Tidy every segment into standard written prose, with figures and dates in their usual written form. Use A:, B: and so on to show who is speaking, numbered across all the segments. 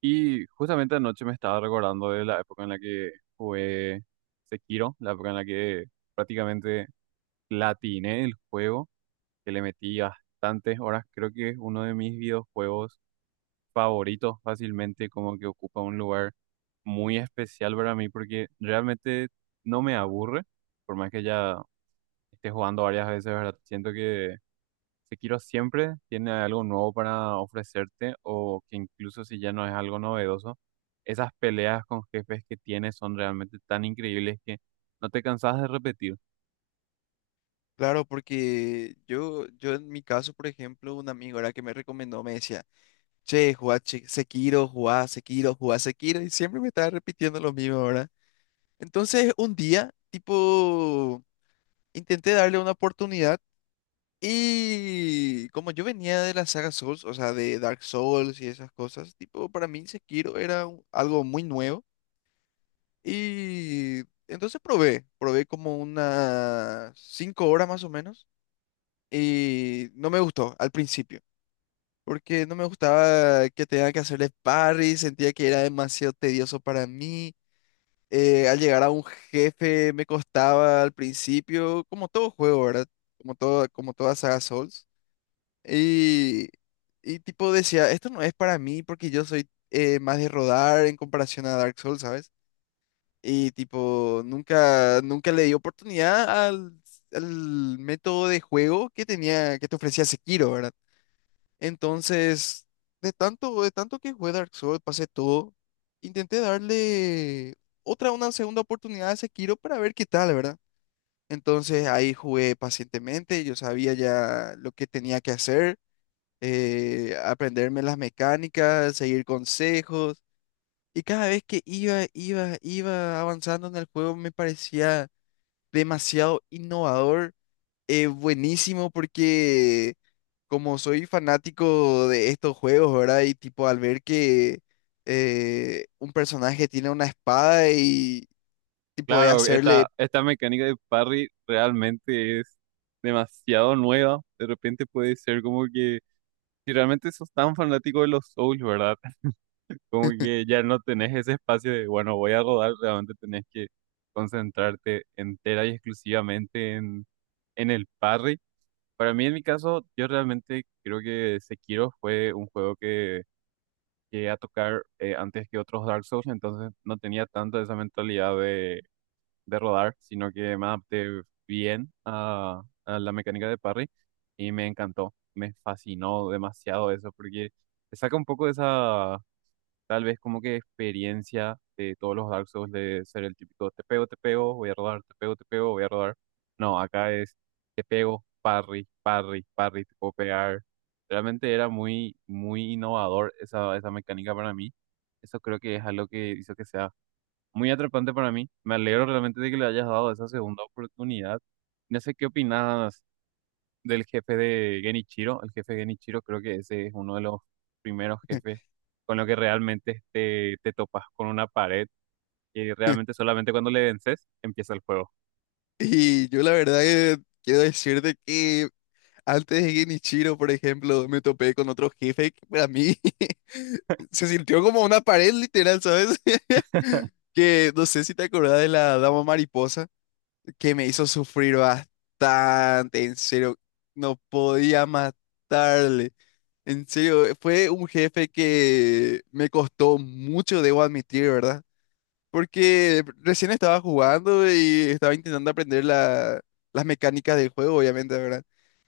A: Y justamente anoche me estaba recordando de la época en la que jugué Sekiro, la época en la que prácticamente platiné el juego, que le metí bastantes horas. Creo que es uno de mis videojuegos favoritos fácilmente, como que ocupa un lugar muy especial para mí porque realmente no me aburre, por más que ya esté jugando varias veces, ¿verdad? Siento que Sekiro siempre tiene algo nuevo para ofrecerte o que incluso si ya no es algo novedoso, esas peleas con jefes que tiene son realmente tan increíbles que no te cansas de repetir.
B: Claro, porque yo en mi caso, por ejemplo, un amigo era que me recomendó, me decía, che, jugá Sekiro, jugá Sekiro, jugá Sekiro, y siempre me estaba repitiendo lo mismo, ¿verdad? Entonces, un día, tipo, intenté darle una oportunidad y como yo venía de la saga Souls, o sea, de Dark Souls y esas cosas, tipo, para mí Sekiro era algo muy nuevo y entonces probé como unas 5 horas más o menos. Y no me gustó al principio, porque no me gustaba que tenga que hacerle parry, sentía que era demasiado tedioso para mí. Al llegar a un jefe me costaba al principio, como todo juego, ¿verdad? Como todo, como toda saga Souls. Y, y tipo decía, esto no es para mí porque yo soy más de rodar en comparación a Dark Souls, ¿sabes? Y tipo, nunca le di oportunidad al método de juego que tenía, que te ofrecía Sekiro, ¿verdad? Entonces, de tanto que jugué Dark Souls, pasé todo, intenté darle otra, una segunda oportunidad a Sekiro para ver qué tal, ¿verdad? Entonces ahí jugué pacientemente, yo sabía ya lo que tenía que hacer, aprenderme las mecánicas, seguir consejos, y cada vez que iba avanzando en el juego me parecía demasiado innovador buenísimo porque como soy fanático de estos juegos, ¿verdad? Y tipo al ver que un personaje tiene una espada y tipo de
A: Claro, esta,
B: hacerle...
A: esta mecánica de parry realmente es demasiado nueva. De repente puede ser como que si realmente sos tan fanático de los Souls, ¿verdad? Como que ya no tenés ese espacio de, bueno, voy a rodar, realmente tenés que concentrarte entera y exclusivamente en el parry. Para mí, en mi caso, yo realmente creo que Sekiro fue un juego que llegué a tocar antes que otros Dark Souls, entonces no tenía tanto esa mentalidad de rodar, sino que me adapté bien a la mecánica de parry y me encantó, me fascinó demasiado eso, porque te saca un poco de esa, tal vez como que, experiencia de todos los Dark Souls de ser el típico te pego, voy a rodar, te pego, voy a rodar. No, acá es te pego, parry, parry, parry, te puedo pegar. Realmente era muy, muy innovador esa mecánica para mí. Eso creo que es algo que hizo que sea muy atrapante para mí. Me alegro realmente de que le hayas dado esa segunda oportunidad. No sé qué opinas del jefe de Genichiro. El jefe de Genichiro creo que ese es uno de los primeros jefes con lo que realmente te topas con una pared y realmente solamente cuando le vences empieza el juego.
B: Y yo la verdad que quiero decirte que antes de Genichiro, por ejemplo, me topé con otro jefe que para mí se sintió como una pared literal, ¿sabes? Que no sé si te acordás de la dama mariposa. Que me hizo sufrir bastante, en serio, no podía matarle. En serio, fue un jefe que me costó mucho, debo admitir, ¿verdad? Porque recién estaba jugando y estaba intentando aprender las mecánicas del juego, obviamente, ¿verdad?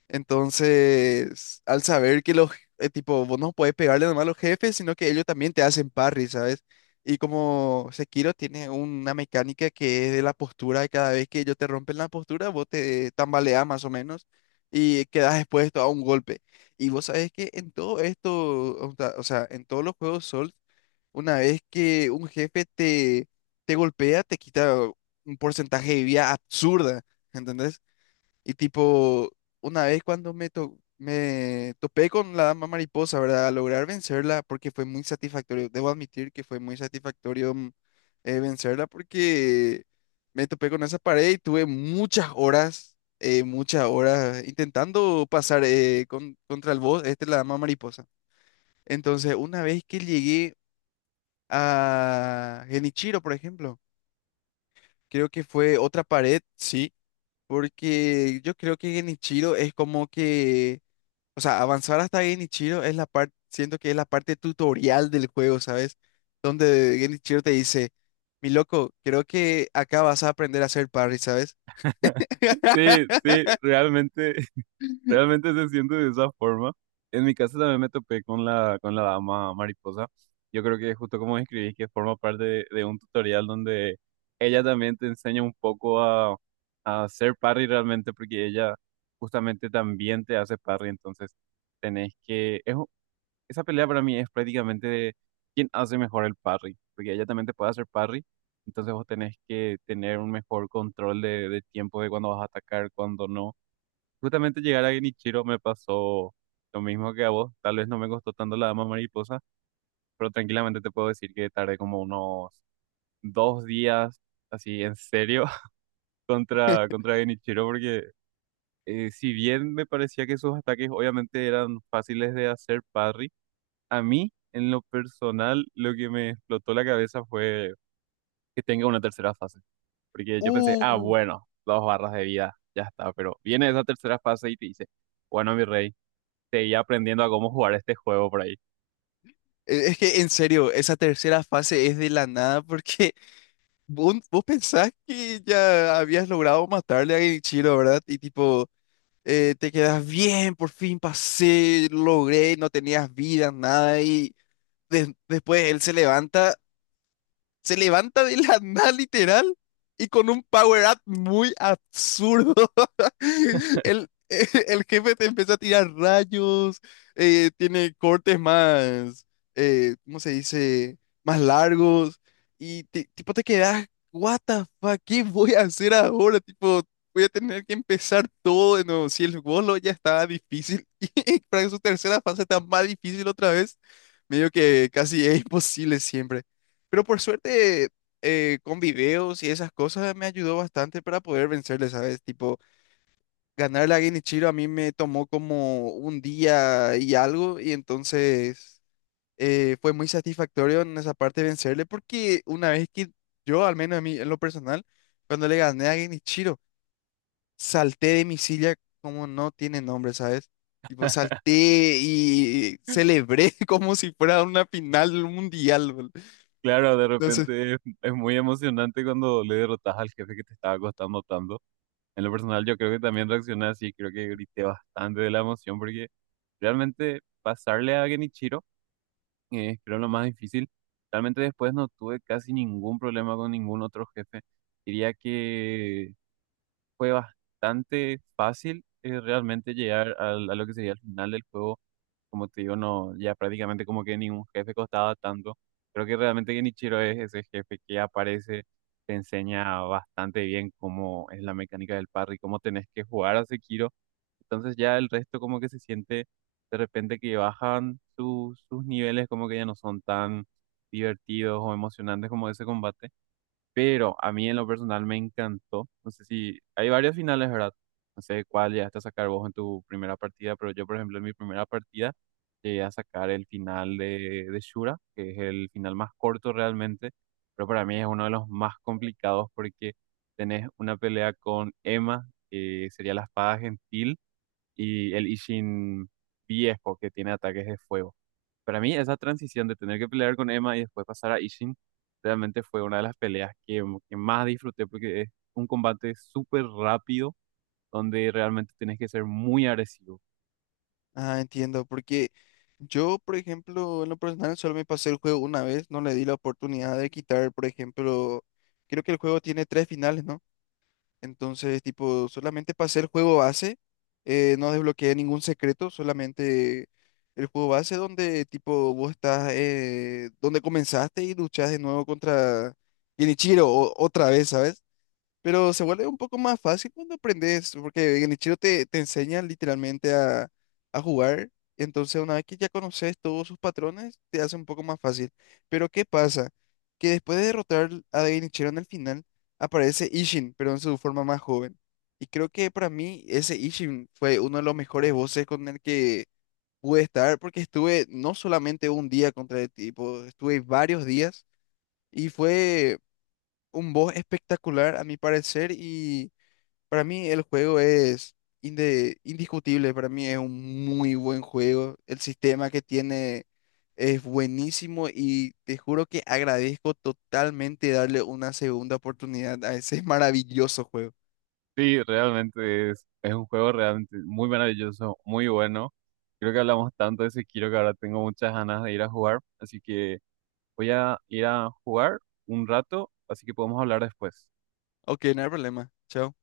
B: Entonces, al saber que los, tipo, vos no podés pegarle nomás a los jefes, sino que ellos también te hacen parry, ¿sabes? Y como Sekiro tiene una mecánica que es de la postura, cada vez que ellos te rompen la postura, vos te tambaleás más o menos y quedás expuesto a un golpe. Y vos sabés que en todo esto, o sea, en todos los juegos Souls, una vez que un jefe te, te golpea, te quita un porcentaje de vida absurda, ¿entendés? Y tipo, una vez cuando me topé con la dama mariposa, ¿verdad? A lograr vencerla, porque fue muy satisfactorio, debo admitir que fue muy satisfactorio vencerla, porque me topé con esa pared y tuve muchas horas intentando pasar contra el boss, este, la dama mariposa. Entonces, una vez que llegué a Genichiro, por ejemplo. Creo que fue otra pared, sí, porque yo creo que Genichiro es como que, o sea, avanzar hasta Genichiro es la parte, siento que es la parte tutorial del juego, ¿sabes? Donde Genichiro te dice, mi loco, creo que acá vas a aprender a hacer parry, ¿sabes?
A: Sí, sí, realmente se siente de esa forma. En mi caso también me topé con con la dama mariposa. Yo creo que justo como describís, que forma parte de un tutorial donde ella también te enseña un poco a hacer parry realmente, porque ella justamente también te hace parry. Entonces, tenés que... esa pelea para mí es prácticamente de quién hace mejor el parry, porque ella también te puede hacer parry. Entonces, vos tenés que tener un mejor control de tiempo de cuándo vas a atacar, cuándo no. Justamente llegar a Genichiro me pasó lo mismo que a vos. Tal vez no me costó tanto la dama mariposa, pero tranquilamente te puedo decir que tardé como unos 2 días, así en serio, contra Genichiro, porque si bien me parecía que sus ataques obviamente eran fáciles de hacer parry, a mí, en lo personal, lo que me explotó la cabeza fue que tenga una tercera fase. Porque yo pensé, ah,
B: Uh,
A: bueno, 2 barras de vida, ya está, pero viene esa tercera fase y te dice, bueno, mi rey. Seguía aprendiendo a cómo jugar este juego por ahí.
B: es que en serio, esa tercera fase es de la nada porque vos pensás que ya habías logrado matarle a Genichiro, ¿verdad? Y tipo... te quedas bien, por fin pasé, logré, no tenías vida, nada, y después él se levanta, se levanta de la nada literal y con un power up muy absurdo. El jefe te empieza a tirar rayos, tiene cortes más, ¿cómo se dice? Más largos y tipo te quedas, what the fuck, ¿qué voy a hacer ahora? Tipo, voy a tener que empezar todo de nuevo. Si el bolo ya estaba difícil y para su tercera fase está más difícil otra vez, medio que casi es imposible siempre. Pero por suerte, con videos y esas cosas me ayudó bastante para poder vencerle, ¿sabes? Tipo, ganar la Genichiro a mí me tomó como un día y algo, y entonces fue muy satisfactorio en esa parte vencerle, porque una vez que yo, al menos a mí, en lo personal, cuando le gané a Genichiro, salté de mi silla como no tiene nombre, ¿sabes? Tipo, salté y celebré como si fuera una final mundial, bol.
A: Claro, de
B: Entonces,
A: repente es muy emocionante cuando le derrotas al jefe que te estaba costando tanto. En lo personal, yo creo que también reaccioné así, creo que grité bastante de la emoción porque realmente pasarle a Genichiro es, creo, lo más difícil. Realmente después no tuve casi ningún problema con ningún otro jefe. Diría que fue bastante fácil, realmente llegar a lo que sería el final del juego. Como te digo, no, ya prácticamente como que ningún jefe costaba tanto. Creo que realmente Genichiro es ese jefe que aparece, te enseña bastante bien cómo es la mecánica del parry, cómo tenés que jugar a Sekiro. Entonces ya el resto como que se siente de repente que bajan sus niveles, como que ya no son tan divertidos o emocionantes como ese combate. Pero a mí en lo personal me encantó. No sé si hay varios finales, ¿verdad? No sé cuál llegaste a sacar vos en tu primera partida, pero yo, por ejemplo, en mi primera partida llegué a sacar el final de Shura, que es el final más corto realmente, pero para mí es uno de los más complicados porque tenés una pelea con Emma, que sería la espada gentil, y el Ishin viejo, que tiene ataques de fuego. Para mí, esa transición de tener que pelear con Emma y después pasar a Ishin, realmente fue una de las peleas que más disfruté porque es un combate súper rápido donde realmente tienes que ser muy agresivo.
B: ah, entiendo, porque yo, por ejemplo, en lo personal solo me pasé el juego una vez, no le di la oportunidad de quitar, por ejemplo, creo que el juego tiene tres finales, ¿no? Entonces, tipo, solamente pasé el juego base, no desbloqueé ningún secreto, solamente el juego base donde, tipo, vos estás, donde comenzaste y luchás de nuevo contra Genichiro otra vez, ¿sabes? Pero se vuelve un poco más fácil cuando aprendes, porque Genichiro te, te enseña literalmente a jugar. Entonces, una vez que ya conoces todos sus patrones, te hace un poco más fácil. Pero, ¿qué pasa? Que después de derrotar a Genichiro en el final, aparece Ishin, pero en su forma más joven. Y creo que para mí ese Ishin fue uno de los mejores voces con el que pude estar, porque estuve no solamente un día contra el tipo, estuve varios días y fue un boss espectacular a mi parecer y para mí el juego es indiscutible, para mí es un muy buen juego. El sistema que tiene es buenísimo y te juro que agradezco totalmente darle una segunda oportunidad a ese maravilloso juego.
A: Sí, realmente es un juego realmente muy maravilloso, muy bueno. Creo que hablamos tanto de Sekiro que ahora tengo muchas ganas de ir a jugar, así que voy a ir a jugar un rato, así que podemos hablar después.
B: Ok, no hay problema. Chao.